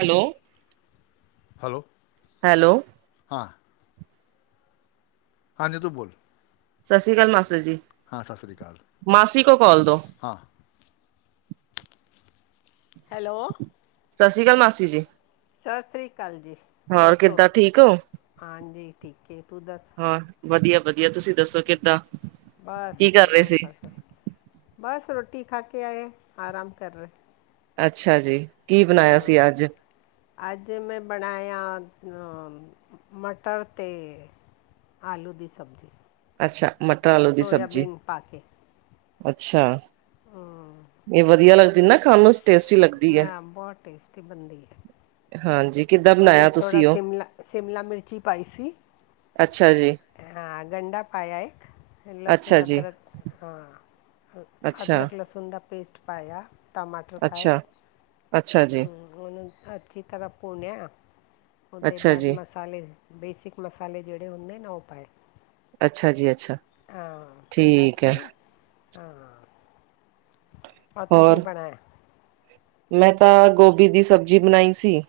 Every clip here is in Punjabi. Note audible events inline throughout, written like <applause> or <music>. ਹੈਲੋ, ਹੈਲੋ, ਹੈਲੋ, ਹਾਂ। ਹਾਂਜੀ। ਤੂੰ ਬੋਲ ਸਤਿ ਸ੍ਰੀ ਅਕਾਲ ਮਾਸੜ ਜੀ। ਹਾਂ ਸਤਿ ਸ਼੍ਰੀ ਅਕਾਲ ਮਾਸੀ ਕੋ ਕਾਲ ਦੋ। ਹਾਂ ਹੈਲੋ, ਸਤਿ ਸ੍ਰੀ ਅਕਾਲ ਮਾਸੀ ਜੀ। ਸਤਿ ਸ਼੍ਰੀ ਅਕਾਲ ਜੀ। ਹੋਰ ਦੱਸੋ ਕਿੱਦਾਂ ਠੀਕ ਹੋ। ਹਾਂਜੀ। ਠੀਕ ਹੈ ਤੂੰ ਦੱਸ। ਹਾਂ, ਵਧੀਆ- ਵਧੀਆ ਤੁਸੀਂ ਦੱਸੋ ਕਿੱਦਾਂ? ਬਸ ਕੀ ਕਰ ਰਹੇ ਇੱਕਦਮ ਸੀ? ਫਤ। ਬਸ ਰੋਟੀ ਖਾ ਕੇ ਆਏ ਆਰਾਮ ਕਰ ਰਹੇ। ਅੱਛਾ ਜੀ। ਕੀ ਬਣਾਇਆ ਸੀ ਅੱਜ? ਅੱਜ ਮੈਂ ਬਣਾਇਆ, ਮਟਰ ਤੇ ਆਲੂ ਦੀ ਸਬਜ਼ੀ। ਅੱਛਾ। ਮਟਰ -ਆਲੂ ਦੀ ਸਬਜ਼ੀ। ਸੋਇਆਬੀਨ ਪਾ ਕੇ ਅੱਛਾ। ਇਹ ਵਧੀਆ ਲੱਗਦੀ ਨਾ ਖਾਣ ਨੂੰ। ਟੇਸਟੀ ਲੱਗਦੀ ਹੈ। ਮੈਂ ਬਹੁਤ ਟੇਸਟੀ ਬਣਦੀ ਏ। ਹਾਂਜੀ। ਕਿੱਦਾਂ ਉਹਦੇ ਬਣਾਇਆ 'ਚ ਥੋੜਾ ਤੁਸੀਂ ਉਹ? ਸ਼ਿਮਲਾ- ਸ਼ਿਮਲਾ ਮਿਰਚੀ ਪਾਈ ਸੀ। ਅੱਛਾ ਜੀ, ਹਾਂ। ਗੰਡਾ ਪਾਇਆ ਇੱਕ ਅੱਛਾ ਲਸੁਣ, ਜੀ, ਅਦਰਕ ਹਾਂ। ਅੱਛਾ, ਅਦਰਕ, ਲਸੁਣ ਦਾ ਪੇਸਟ ਪਾਇਆ। ਟਮਾਟਰ ਪਾਏ। ਅੱਛਾ, ਅੱਛਾ ਜੀ, ਉਹਨੂੰ ਅੱਛੀ ਤਰ੍ਹਾਂ ਭੁੰਨਿਆ। ਉਹਦੇ ਅੱਛਾ ਬਾਅਦ ਜੀ। ਮਸਾਲੇ ਬੇਸਿਕ ਮਸਾਲੇ ਜਿਹੜੇ ਹੁੰਦੇ ਨਾ ਉਹ ਪਾਏ। ਅੱਛਾ ਜੀ, ਅੱਛਾ ਹਾਂ। ਫਿਰ ਬਾਦ ਠੀਕ 'ਚ ਹੈ। ਹਾਂ। ਆ ਤੂੰ ਕੀ ਹੋਰ, ਬਣਾਇਆ? ਮੈਂ ਤਾਂ ਗੋਭੀ ਦੀ ਸਬਜ਼ੀ ਬਣਾਈ ਸੀ।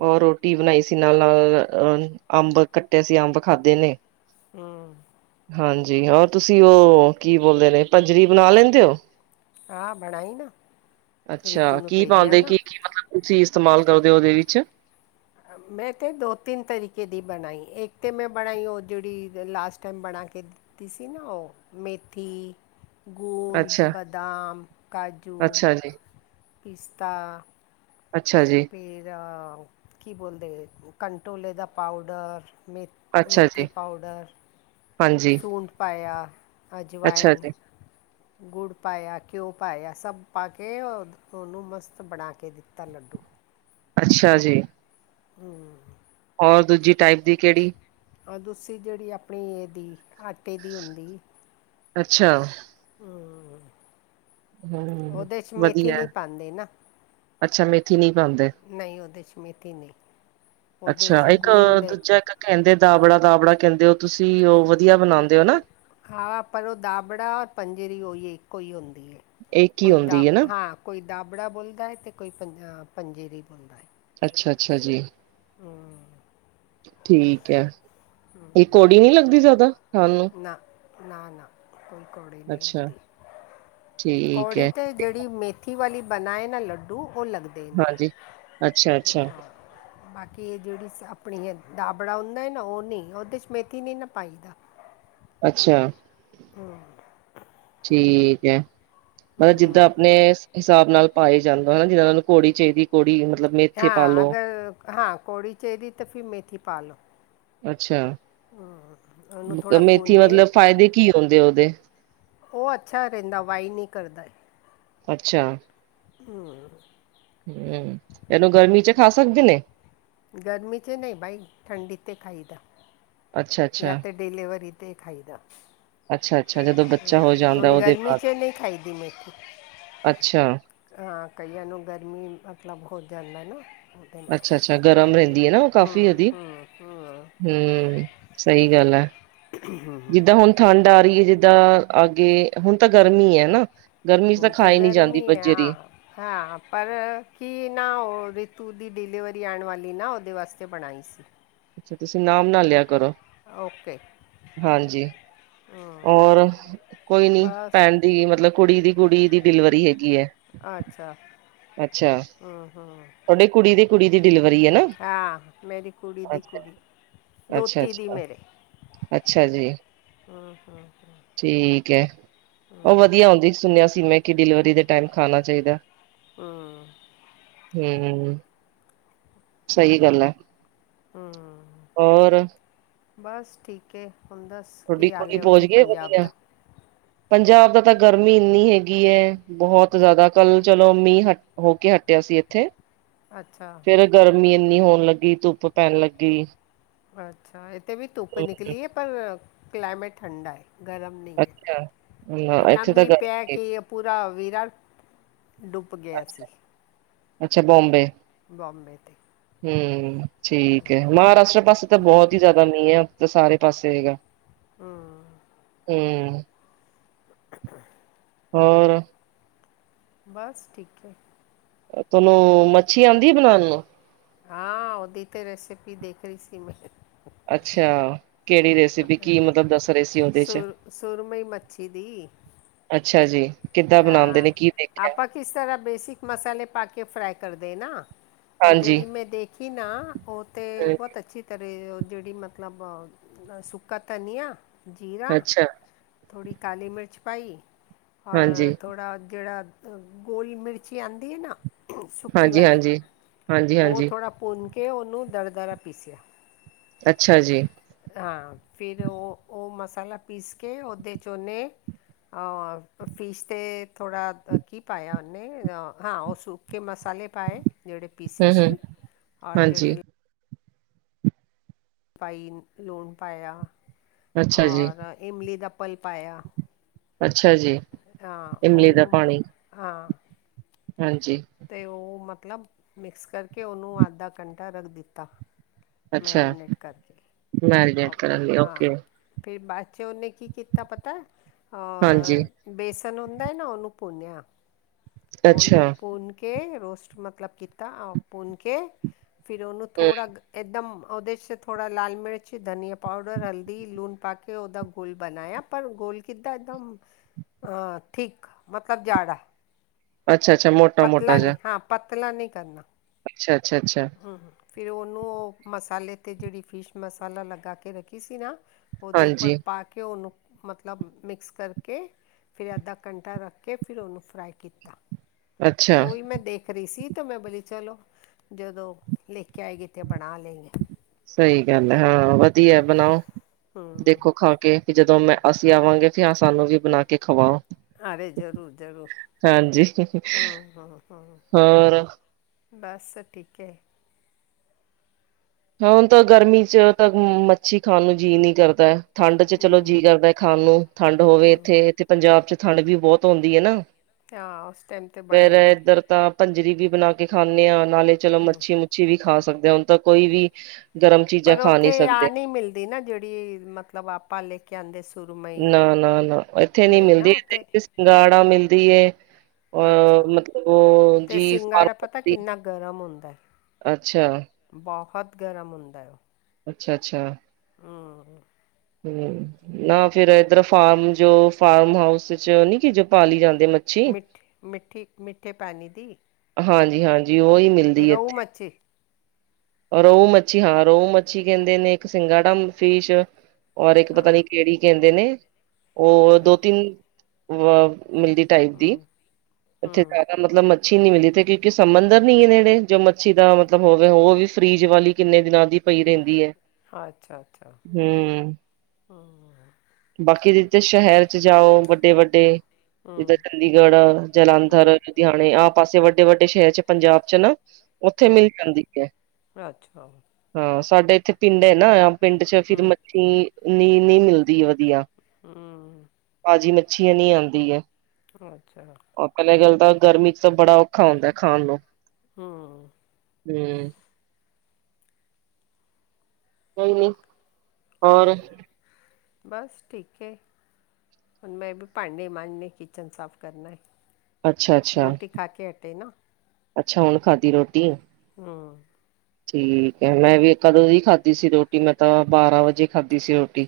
ਔਰ ਰੋਟੀ ਬਣਾਈ ਸੀ। ਅ ਨਾਲ- ਨਾਲ ਅਹ ਅੰਬ ਕੱਟੇ ਸੀ ਅੰਬ ਖਾਧੇ ਨੇ। ਹਮ। ਹਾਂਜੀ। ਔਰ ਤੁਸੀਂ ਉਹ ਕੀ ਬੋਲਦੇ ਨੇ ਭੱਜਰੀ ਬਣਾ ਲੈਂਦੇ ਹੋ। ਹਾਂ। ਬਣਾਈ ਨਾ। ਅੱਛਾ। ਰੀਤੂ ਨੂੰ ਕੀ ਭੇਜਿਆ ਪਾਉਂਦੇ ਕੀ- ਨਾ ਕੀ ਮਤਲਬ ਤੁਸੀਂ ਇਸਤੇਮਾਲ ਕਰਦੇ ਹੋ ਉਹਦੇ ਵਿੱਚ। ਮੈਂ ਤੇ ਦੋ- ਤਿੰਨ ਤਰੀਕੇ ਦੀ ਬਣਾਈ। ਇੱਕ ਤਾਂ ਮੈਂ ਬਣਾਈ ਉਹ ਜਿਹੜੀ ਲਾਸਟ ਟਾਈਮ ਬਣਾ ਕੇ ਤੁਸੀ ਨਾ ਉਹ ਮੇਥੀ ਗੂੰਦ ਅੱਛਾ। ਬਾਦਾਮ ਕਾਜੂ ਅੱਛਾ ਜੀ, ਪਿਸਤਾ ਅੱਛਾ ਜੀ ਫਿਰ ਕੀ ਬੋਲਦੇ ਕੰਟੋਲੇ ਦਾ ਪਾਊਡਰ ਮੇਥੀ ਅੱਛਾ ਜੀ, ਮੇਥੀ ਪਾਊਡਰ ਹਾਂਜੀ, ਸੂੰਢ ਪਾਇਆ ਅੱਛਾ ਅਜਵਾਇਨ ਜੀ, ਗੁੜ ਪਾਇਆ ਘਿਓ ਪਾਇਆ ਸਭ ਪਾ ਕੇ ਉਹਨੂੰ ਮਸਤ ਬਣਾ ਕੇ ਦਿੱਤਾ ਲੱਡੂ ਅੱਛਾ ਜੀ ਹੂ ਔਰ ਦੂਜੀ ਟਾਈਪ ਦੀ ਕਿਹੜੀ ਦੂਸਰੀ ਜਿਹੜੀ ਆਪਣੀ ਇਹਦੀ ਆਟੇ ਦੀ ਹੁੰਦੀ ਅੱਛਾ ਹਮ ਹੂੰ ਉਹਦੇ ਚ ਮੇਥੀ ਵਧੀਆ ਨਹੀਂ ਪਾਉਂਦੇ ਨਾ ਅੱਛਾ ਮੇਥੀ ਨਹੀਂ ਪਾਉਂਦੇ। ਨਹੀਂ ਉਹਦੇ 'ਚ ਮੇਥੀ ਨਹੀਂ ਪੋਦੇ ਅੱਛਾ ਵਿੱਚੀ ਇੱਕ ਗੂੰਦੇ ਦੂਜਾ ਇੱਕ ਕਹਿੰਦੇ ਦਾਬੜਾ ਦਾਬੜਾ ਕਹਿੰਦੇ ਹੋ ਤੁਸੀਂ ਉਹ ਵਧੀਆ ਉਹ ਬਣਾਉਂਦੇ ਹੋ ਨਾ ਉਹ ਹਾਂ ਪਰ ਉਹ ਦਾਬੜਾ ਔਰ ਪੰਜੀਰੀ ਉਹੀ ਇੱਕੋ ਹੀ ਹੁੰਦੀ ਹੈ ਇਹ ਕੀ ਕੋਈ ਦਾ ਹੁੰਦੀ ਹੈ ਨਾ ਹਾਂ ਕੋਈ ਦਾਬੜਾ ਬੋਲਦਾ ਹੈ ਅਤੇ ਕੋਈ ਪੰ ਪੰਜੀਰੀ ਬੋਲਦਾ ਹੈ ਅੱਛਾ ਅੱਛਾ ਜੀ ਹਮ ਠੀਕ ਹੈ ਇਹ ਕੌੜੀ ਨੀ ਲੱਗਦੀ ਜ਼ਿਆਦਾ ਤੁਹਾਨੂੰ ਨਾ ਨਾ ਨਾ ਕੋਈ ਕੌੜੀ ਨਹੀਂ ਅੱਛਾ ਲੱਗਦੀ ਠੀਕ ਕੌੜੀ ਹੈ, ਤੇ ਜੇੜੀ ਮੇਥੀ ਵਾਲੀ ਬਣਾਏ ਨਾ ਲੱਡੂ ਉਹ ਲਗਦੇ ਨੇ ਹਾਂਜੀ। ਅੱਛਾ-ਅੱਛਾ, ਅੱਛਾ ਬਾਕੀ ਇਹ ਜਿਹੜੀ ਸ ਆਪਣੀ ਦਾਬੜਾ ਹੁੰਦਾ ਹੈ ਨਾ ਉਹ ਨਹੀਂ ਉਹਦੇ 'ਚ ਮੇਥੀ ਨਹੀਂ ਨਾ ਪਾਈਦਾ ਅੱਛਾ ਹਮ ਠੀਕ ਹੈ ਮਤਲਬ ਜਿੱਦਾਂ ਆਪਣੇ ਹਿਸਾਬ ਨਾਲ ਪਾਏ ਜਾਂਦਾ ਹੈਨਾ ਜਿਹਨਾਂ ਨੂੰ ਕੋੜੀ ਚਾਹੀਦੀ ਕੋੜੀ ਹਾਂ ਅਗਰ ਹਾਂ ਕੌੜੀ ਚਾਹੀਦੀ ਤਾਂ ਫਿਰ ਮੇਥੀ ਪਾ ਲਓ ਅੱਛਾ ਉਹਨੂੰ ਥੋੜਾ ਭੁੰਨ ਮੇਥੀ ਕੇ ਮਤਲਬ ਫਾਇਦੇ ਕੀ ਹੁੰਦੇ ਉਹਦੇ ਉਹ ਅੱਛਾ ਰਹਿੰਦਾ ਵਾਈ ਨਹੀਂ ਕਰਦਾ ਅੱਛਾ ਹਮ ਹਮ ਇਹਨੂੰ ਗਰਮੀ ਚ ਖਾ ਸਕਦੇ ਨੇ ਗਰਮੀ ਚ ਨਹੀਂ ਭਾਈ ਠੰਡੀ ਤੇ ਖਾਈਦਾ ਯਾ ਅੱਛਾ-ਅੱਛਾ, ਤੇ ਡਿਲੀਵਰੀ 'ਤੇ ਖਾਈਦਾ ਅੱਛਾ-ਅੱਛਾ ਜਦੋਂ ਬੱਚਾ ਹਮ ਹੋ ਜਾਂਦਾ ਹੁਣ ਉਹਦੇ ਗਰਮੀ ਬਾਅਦ ਚ ਨਹੀਂ ਖਾਈਦੀ ਮੇਥੀ ਅੱਛਾ। ਹਾਂ ਕਈਆਂ ਨੂੰ ਗਰਮੀ ਮਤਲਬ ਹੋ ਜਾਂਦਾ ਨਾ ਉਹਦੇ ਨਾਲ ਅੱਛਾ, ਗਰਮ ਰੈੰਦੀ ਏ ਨਾ ਔ ਕਾਫ਼ੀ ਹੂੰ ਓਦੀ। ਹੂੰ ਹੂੰ। ਹੂੰ, ਸਹੀ ਗੱਲ ਐ ਜਿੱਦਾਂ ਹੁਣ ਠੰਡ ਆ ਰੀ ਐ ਜਿੱਦਾਂ ਅਗੇ, ਹੁਣ ਤਾਂ ਗਰਮੀ ਐ ਨਾ। ਗਰਮੀ ਚ ਤਾਂ ਹੁਣ ਤੇ ਖਾਏ ਨੀ ਜਾਂਦੀ ਗਰਮੀ ਹੈ ਬੱਜਰੀ। ਹਾਂ ਹਾਂ, ਪਰ ਕੀ ਨਾ ਓਹ ਰਿਤੂ ਦੀ ਡਿਲੀਵਰੀ ਆਣ ਵਾਲੀ ਨਾ ਔਦੇ ਵਾਸਤੇ ਬਣਾਈ ਸੀ। ਅੱਛਾ, ਤੁਸੀਂ ਨਾਮ ਨਾ ਲਿਆ ਕਰੋ ਓਕੇ। ਹਾਂਜੀ, ਔਰ ਕੋਈ ਨੀ ਬਸ ਪੈਣ ਦੀ ਮਤਲਬ ਕੁੜੀ ਦੀ ਕੁੜੀ ਦੀ ਡਿਲੀਵਰੀ ਹੈਗੀ ਐਂ। ਅੱਛਾ। ਅੱਛਾ। ਹੂੰ-ਹੂੰ। ਤੁਹਾਡੀ ਕੁੜੀ ਦੀ ਕੁੜੀ ਦੀ ਡਲੀਵਰੀ ਐ ਨਾ, ਹਾਂ ਮੇਰੀ ਕੁੜੀ ਦੀ ਅੱਛਾ। ਕੁੜੀ ਦੋਤੀ ਦੀ ਅੱਛਾ-ਅੱਛਾ, ਮੇਰੇ ਅੱਛਾ ਜੀ। ਠੀਕ ਹੈ, ਓਹ ਵਧੀਆ ਹੁੰਦੀ ਸੁਣਿਆ ਸੀ ਮੈਂ, ਕਿ ਡਿਲੀਵਰੀ ਦੇ ਟੈਮ ਖਾਣਾ ਚਾਈਦੈ। ਹੂੰ। ਹੂੰ। ਹੂੰ। ਹੋਰ ਬਸ ਠੀਕ ਏ, ਹੁੰਦਾ ਥੋਡੀ ਕੁੜੀ ਪਹੁੰਚ ਗਈ ਏ ਵਧੀਆ। ਪੰਜਾਬ ਦਾ ਤਾਂ ਗਰਮੀ ਇੰਨੀ ਹੈਗੀ ਐ, ਬਹੁਤ ਜ਼ਿਆਦਾ ਕੱਲ ਚਲੋ, ਮੀਂਹ ਹਟ ਹੋ ਕੇ ਹਟਿਆ ਸੀ ਏਥੇ। ਅੱਛਾ। ਫੇਰ ਗਰਮੀ ਇੰਨੀ ਹੋਣ ਲੱਗੀ, ਧੁੱਪ ਪੈਣ ਲੱਗੀ। ਅੱਛਾ, ਇੱਥੇ ਵੀ ਧੁੱਪ ਹਮ ਨਿਕਲੀ ਏ, ਪਰ ਕਲਾਈਮੇਟ ਠੰਡਾ ਏ। ਗਰਮ ਨਹੀਂ ਐ, ਅੱਛਾ ਨਾ ਏਨਾ ਇੱਥੇ ਤਾਂ ਮੀਂਹ ਪਿਆ ਗਰਮੀ ਕਿ ਪੂਰਾ ਵਿਰਾਡ ਡੁਬ ਅੱਛਾ, ਅੱਛਾ ਬੋਮਬੇ, ਬੰਬੇ ਤੇ ਹੂੰ। ਠੀਕ ਹੈ, ਮਹਾਰਾਸ਼ਟਰ ਪਾਸੇ ਤਾਂ ਬੌਤ ਹੀ ਜਾਦਾ ਮੀਂਹ ਐ, ਤਾਂ ਸਾਰੇ ਪਾਸੇ ਹੇਗਾ। ਹੂੰ। ਹੂੰ। <inaudible> ਹੋਰ ਬੱਸ ਠੀਕ ਐ। ਅ ਤੈਨੂੰ ਮੱਛੀ ਆਂਦੀ ਏ ਬਣਾਣੀ। ਹਾਂ, ਓਹਦੀ ਤੇ ਰੈਸਪੀ ਦੇਖ ਰਹੀ ਸੀ ਮੈਂ। ਅੱਛਾ। ਕਿਹੜੀ ਰੇਸਿਪੀ, ਕੀ ਮਤਲਬ ਦੱਸ ਰੇ ਸੀ ਔਦੇ ਚ। ਸੁਰ ਸੁਰਮਈ ਮੱਛੀ ਦੀ ਅੱਛਾ ਜੀ, ਕਿੱਦਾਂ ਬਣਾਂਦੇ ਹਾਂ ਨੇ, ਕੀ ਵੇਖਿਆ? ਆਪਾਂ ਕਿਸ ਤਰ੍ਹਾਂ ਬੇਸਿਕ ਮਸਾਲੇ ਪਾ ਕੇ, ਫਰਾਈ ਕਰ ਦੇ ਨਾ। ਪਰ ਹਾਂਜੀ ਜਿਹੜੀ ਮੈਂ ਦੇਖੀ ਨਾ, ਓਹ ਤੇ ਬੌਤ ਅੱਛੀ ਘਰੇ ਜਿਹੜੀ ਮਤਲਬ ਅ ਸੁੱਕਾ ਧਨੀਆ, ਜੀਰਾ। ਅੱਛਾ ਥੋੜ੍ਹੀ ਕਾਲੀ ਮਿਰਚ ਪਾਈ। ਔਰ, ਹਾਂਜੀ ਥੋੜਾ ਜਿਹੜਾ ਗੋਰੀ ਮਿਰਚੀ ਆਂਦੀ ਏ ਨਾ ਸੁੱਕੀ ਵਾਲੀ, ਹਾਂਜੀ-ਹਾਂਜੀ, ਔਹ ਹਾਂਜੀ-ਹਾਂਜੀ, ਥੋੜ੍ਹਾ ਭੁੰਨ ਕੇ, ਉਹਨੂੰ ਦਰ-ਦਰਾ ਪੀਸਿਆ। ਅੱਛਾ ਜੀ। ਹਾਂ, ਫਿਰ ਉਹ-ਉਹ ਮਸਾਲਾ ਪੀਸ ਕੇ, ਔਦੇ ਚ ਓਨੇ ਔਰ ਅ ਫਿਸ਼ ਤੇ ਥੋੜ੍ਹਾ ਕੀ ਪਾਇਆ ਓਨੇ, ਹਾਂ ਔਹ ਸੁੱਕੇ ਮਸਾਲੇ ਪਾਏ। ਜਿਹੜੇ ਪੀਸੇ ਹੂੰ-ਹੂੰ, ਸੀ, ਔਰ ਹਾਂਜੀ। ਜਿਹੜੀ ਪਾਈ ਲੂਣ ਪਾਯਾ, ਅੱਛਾ ਜੀ, ਔਰ ਇਮਲੀ ਦਾ ਪਲ ਪਾਯਾ। ਅੱਛਾ ਜੀ। ਹਾਂ, ਇਮਲੀ ਦਾ ਉਹਨੂੰ ਮ ਪਾਣੀ ਹਾਂ ਹਾਂਜੀ। ਤੇ ਉਹ ਮਤਲਬ ਮਿਕਸ ਕਰਕੇ, ਉਹਨੂੰ ਅੱਧਾ ਘੰਟਾ ਰੱਖ ਦਿੱਤਾ। ਅੱਛਾ ਮੈਰੀਨੇਟ ਕਰਕੇ, ਓਹ ਮੈਰੀਨੇਟ ਕਰਨ ਲਈ ਹਾਂ ਓਕੇ, ਫਿਰ ਬਾਅਦ ਚ ਉਹਨੇ ਕੀ ਕੀਤਾ, ਪਤੈ ਹਾਂਜੀ, ਬੇਸਣ ਹੁੰਦਾ ਨਾ, ਉਹਨੂੰ ਭੁੰਨਿਆ ਉਹਨੂੰ ਅੱਛਾ, ਭੁੰਨ ਕੇ, ਰੋਸਟ ਮਤਲਬ ਕੀਤਾ, ਅ ਭੁੰਨ ਕੇ ਫਿਰ ਉਹਨੂੰ ਹੂੰ, ਥੋੜ੍ਹਾ ਕ ਇਕਦਮ ਉਹਦੇੇੇ ਚ' ਥੋੜਾ ਲਾਲ ਮਿਰਚ, ਧਨੀਆਂ ਪਾਊਡਰ, ਹਲਦੀ, ਲੂਣ ਪਾ ਕੇ ਉਹਦਾ ਘੋਲ ਬਣਾਇਆ। ਪਰ ਘੋਲ ਕਿਤਾੱ ਇੱਕਦਮ, ਥੀਕ ਮਤਲਬ ਗਾੜਾ। ਅੱਛਾ- ਅੱਛਾ ਮੋ ਪਤਲਾ ਨਹੀਂ ਹਾਂ। ਪਤਲਾ ਨਹੀਂ ਕਰਨਾ। ਅੱਛਾ- ਅੱਛਾ- ਅੱਛਾ। ਫਿਰ ਉਹਨੂੰ ਉਹ ਮਸਾਲੇ 'ਤੇ ਜਿਹੜੀ ਫਿਸ਼ ਮਸਾਲਾ ਲਗਾ ਕੇ ਰੱਖੀ ਸੀ ਨਾ। ਉਹਦੇ ਉੱਪਰ ਹਾਂਜੀ, ਪਾ ਕੇ ਉਹਨੂੰ ਮਤਲਬ ਮਿਕਸ ਕਰਕੇ ਫਿਰ ਅੱਧਾ ਘੰਟਾ ਰੱਖ ਕੇ ਫਿਰ ਔਨੂੰ ਫਰਾਈ ਕੀਤਾ। ਤੇ ਅੱਛਾ, ਔਈ ਮੈਂ ਦੇਖ ਖਰੀ ਸੀ ਤੋ ਮੈਂ ਬੋਲੀ ਚਲੋ, ਜਦੋਂ ਲੇ ਕੇ ਆਏਗੀ ਤੇ ਬਣਾ ਲੇੰਗੇ। ਸਹੀ ਗੱਲ ਹੈ। ਹਾਂ, ਵਧੀਆ। ਬਣਾਓ ਹੂੰ ਦੇਖੋ ਖਾ ਕੇ ਵੀ ਜਦੋਂ ਮੈਂ ਅਸੀਂ ਆਵਾਂਗੇ ਤੇ ਸਾਨੂੰ ਵੀ ਬਣਾ ਕੇ ਖਵਾਔ। ਅਰੇ ਜ਼ਰੂਰ- ਜ਼ਰੂਰੂ ਹੂੰ- ਹੂੰ- ਹੂੰ। ਹੋਰ ਬਸ ਠੀਕ ਏ। ਹ ਹੁਣ ਤਾਂ ਗਰਮੀ ਚ' ਤਾਂ ਮੱਛੀ ਖਾਣ ਨੂੰ ਜੀਅ ਨੀ ਕਰਦੈ। ਠੰਡ ਚ' ਚਲੋ ਜੀਅ ਕਰਦੈ ਖਾਣ ਨੂੰ। ਠੰਡ ਹੋਵੇ ਇੱਥੇ, ਇਥੇ ਪੰਜਾਬ ਚ' ਠੰਡ ਵੀ ਬਹੁਤ ਹੁੰਦੀ ਏ ਨਾ। ਹਾਂ, ਉਸ ਟਾਈਮ ਤੇ ਫੇਰ ਬਣਾਈ ਦੀ। ਇੱਧਰ ਤਾਂ ਭੰਜਰੀ ਵੀ ਬਣਾ ਕੇ ਖਾਂਨੇ ਹਾਂ। ਨਾਲੇ ਚਲੋ ਮੱਛੀ- ਮੁੱਛੀ ਵੀ ਖਾ ਸਕਦੇ ਹਾਂ ਹੁਣ ਤਾਂ ਕੋਈ ਵੀ ਗਰਮ ਚੀਜ਼ਾਂ ਖਾ ਨਹੀਂ ਸਕਦੇ। ਦੇਨਾ ਜਿਹੜੀ ਮਤਲਬ ਆਪ ਪਾ ਲੇ ਕੇ ਆਦੇ ਸੁਰਮਈ, ਨਾ ਨਹੀਂ ਨਾ ਉੱਥੇ ਗਾੜਾ ਮਿਲਦੀ ਏ। ਅ ਅੱਛਾ ਮਤਲਬ ਉਹ ਤੇ ਜੀ ਸਿੰਗਾੜਾ ਫਾਰਮ ਪਤਾ ਦੀ। ਕਿੰਨਾ ਗਰਮ ਹੁੰਦਾ। ਅੱਛਾ। ਬਹੁਤ ਗਰਮ ਹੁੰਦਾ। ਅੱਛਾ- ਅੱਛਾ। ਹੂੰ। ਹਮ, ਨਾ ਫੇਰ ਇੱਧਰ ਫਾਰਮ ਜੋ ਫਾਰਮ ਹਾਊਸ ਚ' ਨੀ ਕਿ ਜੋ ਪਾਲੀ ਜਾਂਦੇ ਮੱਛੀ ਮਿੱਠ -ਮਿੱਠੀ- ਮਿੱਠੇ ਪਾਣੀ ਦੀ ਹਾਂਜੀ- ਹਾਂਜੀ ਉਹੀ ਨਿ ਰਹੂ ਮਛੀ ਰਹੁ ਮੱਛੀ ਹਾਂ। ਰਹੁ ਮੱਛੀ ਕਹਿੰਦੇ ਨੇ ਇੱਕ ਸਿੰਗਾੜਾ ਫਿਸ਼ ਔਰ ਇੱਕ ਪਤਾ ਹਾਂ ਨੀ ਕਿਹੜੀ ਕਹਿੰਦੇ ਨੇ ਉਹ ਦੋ- ਹਾਂ, ਤਿੰਨ ਵ ਮਿਲਦੀ ਟਾਈਪ ਦੀ ਹਮ ਉੱਥੇ ਹਮ ਜਾਦਾ ਮਤਲਬ ਮੱਛੀ ਨੀ ਮਿਲੀ ਤੇ ਕਿਉਂਕਿ, ਸਮੁੰਦਰ ਨਹੀ ਏ ਨੇੜੇ, ਜੋ ਮੱਛੀ ਦਾ ਮਤਲਬ ਹੋਵੇ ਉਹ ਵੀ ਫ੍ਰੀਜ਼ ਵਾਲੀ ਕਿੰਨੇ ਦਿਨਾਂ ਦੀ ਪਈ ਰਹਿੰਦੀ ਐ। ਅੱਛਾ- ਅੱਛਾ ਹ। ਬਾਕੀ ਜਿਦਾ ਸ਼ਹਿਰ ਚ' ਜਾਓ ਵੱਡੇ- ਵੱਡੇ ਜਿੱਦਾੱ ਚੰਡੀਗੜ੍ਹ, ਜਲੰਧਰ, ਲੁਧਿਆਣੇ ਆ ਪਾਸੇ ਵ ਵੱਡੇ- ਵੱਡੇ ਸ਼ਹਿਰ ਚ' ਪੰਜਾਬ ਚ' ਨਾ ਉੱਥੇ ਹਮ ਮਿਲ ਜਾਂਦੀ ਐ। ਅੱਛਾ ਹਾਂ। ਸਾਡੇ ਇੱਥੇ ਪਿੰਡ ਹੈ ਨਾ ਪਿੰਡ ਚ' ਫਿਰ ਮੱਛੀ ਨੀ ਨਹੀਂ ਮਿਲਦੀ ਵਧੀਆ। ਹਮ ਤਾਜ਼ੀ ਮੱਛੀਆ ਨਹੀਂ ਆਂਦੀ ਹੈ। ਚਲੋ, ਅੱਛਾ। ਪਹਿਲੇ ਗੱਲ ਤਾਂ ਗਰਮੀ ਚ' ਤਾਂ ਬੜਾ ਔਖਾ ਹੁੰਦਾ ਖਾਣ ਨੂੰ। ਹਮ ਹਮ ਕੋਈ ਨਹੀਂ। ਬਸ, ਠੀਕ ਏ। ਹੁਣ ਮੈਂ ਵੀ ਭਾਂਡੇ ਮਾਂਜੇ ਕਿਚਨ ਸਾਫ਼ ਕਰਨਾ, ਅੱਛਾ ਅੱਛਾ ਰੋਟੀ ਖਾ ਕੇ ਹਟੇ ਨਾ। ਅੱਛਾ ਹੁਣ ਖਾਧੀ ਰੋਟੀ ਹੱਮ ਠੀਕ ਹੈ ਮੈਂ ਵੀ ਕਦੋਂ ਹੀ ਖਾਧੀ ਸੀ ਰੋਟੀ ਮੈਂ ਤਾਂ ਬਾਰਾਂ ਵਜੇ ਖਾਧੀ ਸੀ ਰੋਟੀ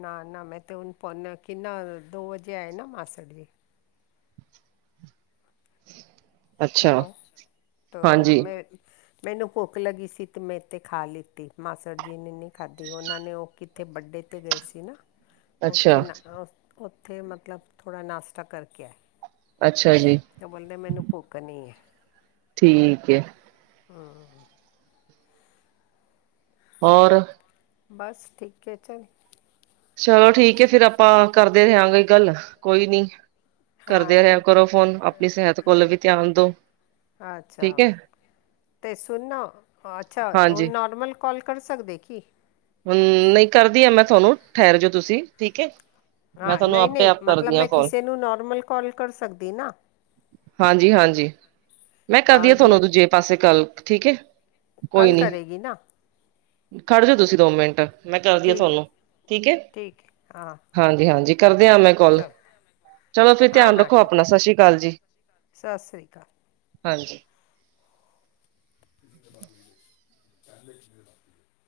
ਨਾ-ਨਾ ਮੈਂ ਤਾਂ ਹੁਣ ਪੁਨ ਕਿੰਨਾ ਦੋ ਵਜੇ ਆਏ ਨਾ ਮਾਸੜ ਜੀ ਅੱਛਾ ਹੈਲੋ ਤੋਂ ਹਾਂਜੀ ਮੈਂ ਮੈਨੂੰ ਭੁੱਖ ਲੱਗੀ ਸੀ ਤੇ ਮੈਂ ਇੱਥੇ ਖਾ ਲਿੱਤੀ ਮਾਸੜ ਜੀ ਨੇ ਨਹੀਂ ਖਾਧੀ ਉਹਨਾਂ ਨੇ ਉਹ ਕੀ ਤੇ ਬਰਡੇ ਤੇ ਗਏ ਸੀ ਨਾ ਹ <inaudible> ਉੱਥੇ ਨਾ ਉੱਥੇ ਮਤਲਬ ਥੋੜ੍ਹਾ ਨਾਸ਼ਤਾ ਕਰਕੇ ਆਏ। ਅੱਛਾ ਜੀ। ਕੇ ਬੋਲਦੇ ਮੈਨੂੰ ਭੁੱਖ ਨਹੀਂ ਏ। ਠੀਕ ਏ ਹਾਂ ਹੋਰ ਬਸ ਠੀਕ ਹੈ ਚੱਲ ਚਲੋ ਠੀਕ ਹੈ ਫੇਿਰ ਆਪਾਂ ਕਰਦੇ ਰਿਹਾਂਗੇ ਬਈ ਗੱਲ ਕੋਈ ਨੀ ਹਾਂ ਕਰਦੇਿਆਂ ਰਿਹਾ ਠੀਕ ਕਰੋ ਹੈ ਫੋਨ ਆਪਣੀ ਸਿਹਤ ਕੋਲ ਵੀ ਧਿਆਨ ਦੋ ਠੀਕ ਅੱਛਾ ਹੈ ਤੇ ਸੁਣ ਅੱਛਾ ਹਾਂਜੀ ਹੁਣ ਨੋਰਮਲ ਕਾਲ ਕਰ ਸਕਦੇ ਕਿ ਹੱਮ ਨਹੀਂ ਕਰਦੀ ਹਾਂ ਮੈਂ ਤੁਹਾਨੂੰ ਠਹਿਰ ਜਯੋ ਤੁਸੀਂ ਠੀਕ ਏ ਹਾਂ ਨਹੀਂ-ਨਹੀਂ ਮਤਲਬ ਮੈਂ ਕਿਸੇ ਨੂੰ ਨੋਰਮਲ ਕੋਾਲ ਕਰ ਸਕਦੀ ਨਾ ਹਾਂਜੀ-ਹਾਂਜੀ ਮੈਂ ਕਰਦੀ ਆ ਔਰ ਤੁਹਾਨੂੰ ਦੂਜੇ ਪਾਸੇ ਕਾਲ ਠੀਕ ਏ ਕੋਈ ਕੱਲ ਨੀ ਕਰੇਗੀ ਨਾ ਖੜ ਜਾਓ ਤੁਸੀਂ ਦੋ ਮਿੰਟ ਮੈਂ ਕਰਦੀ ਹਾਂ ਠੀਕ ਹੈ ਤੁਹਾਨੂੰ ਠੀਕ ਏ ਠੀਕ ਹੈ ਹਾਂ ਹਾਂਜੀ-ਹਾਂਜੀ ਕਰਦੇਿਆਂ ਮੈਂ ਕੋਲ ਚਲ ਚਲੋ ਫਿਰ ਹਾਂ ਧਿਆਨ ਹਾਂ ਰੱਖੋ ਠੀਕ ਅਪਣਾ ਸਤਿ ਹੈ ਸ੍ਰੀ ਅਕਾਲ ਜੀ ਸਤਿ ਸ੍ਰੀ ਅਕਾਲ ਹਾਂਜੀ <unintelligible> <inaudible>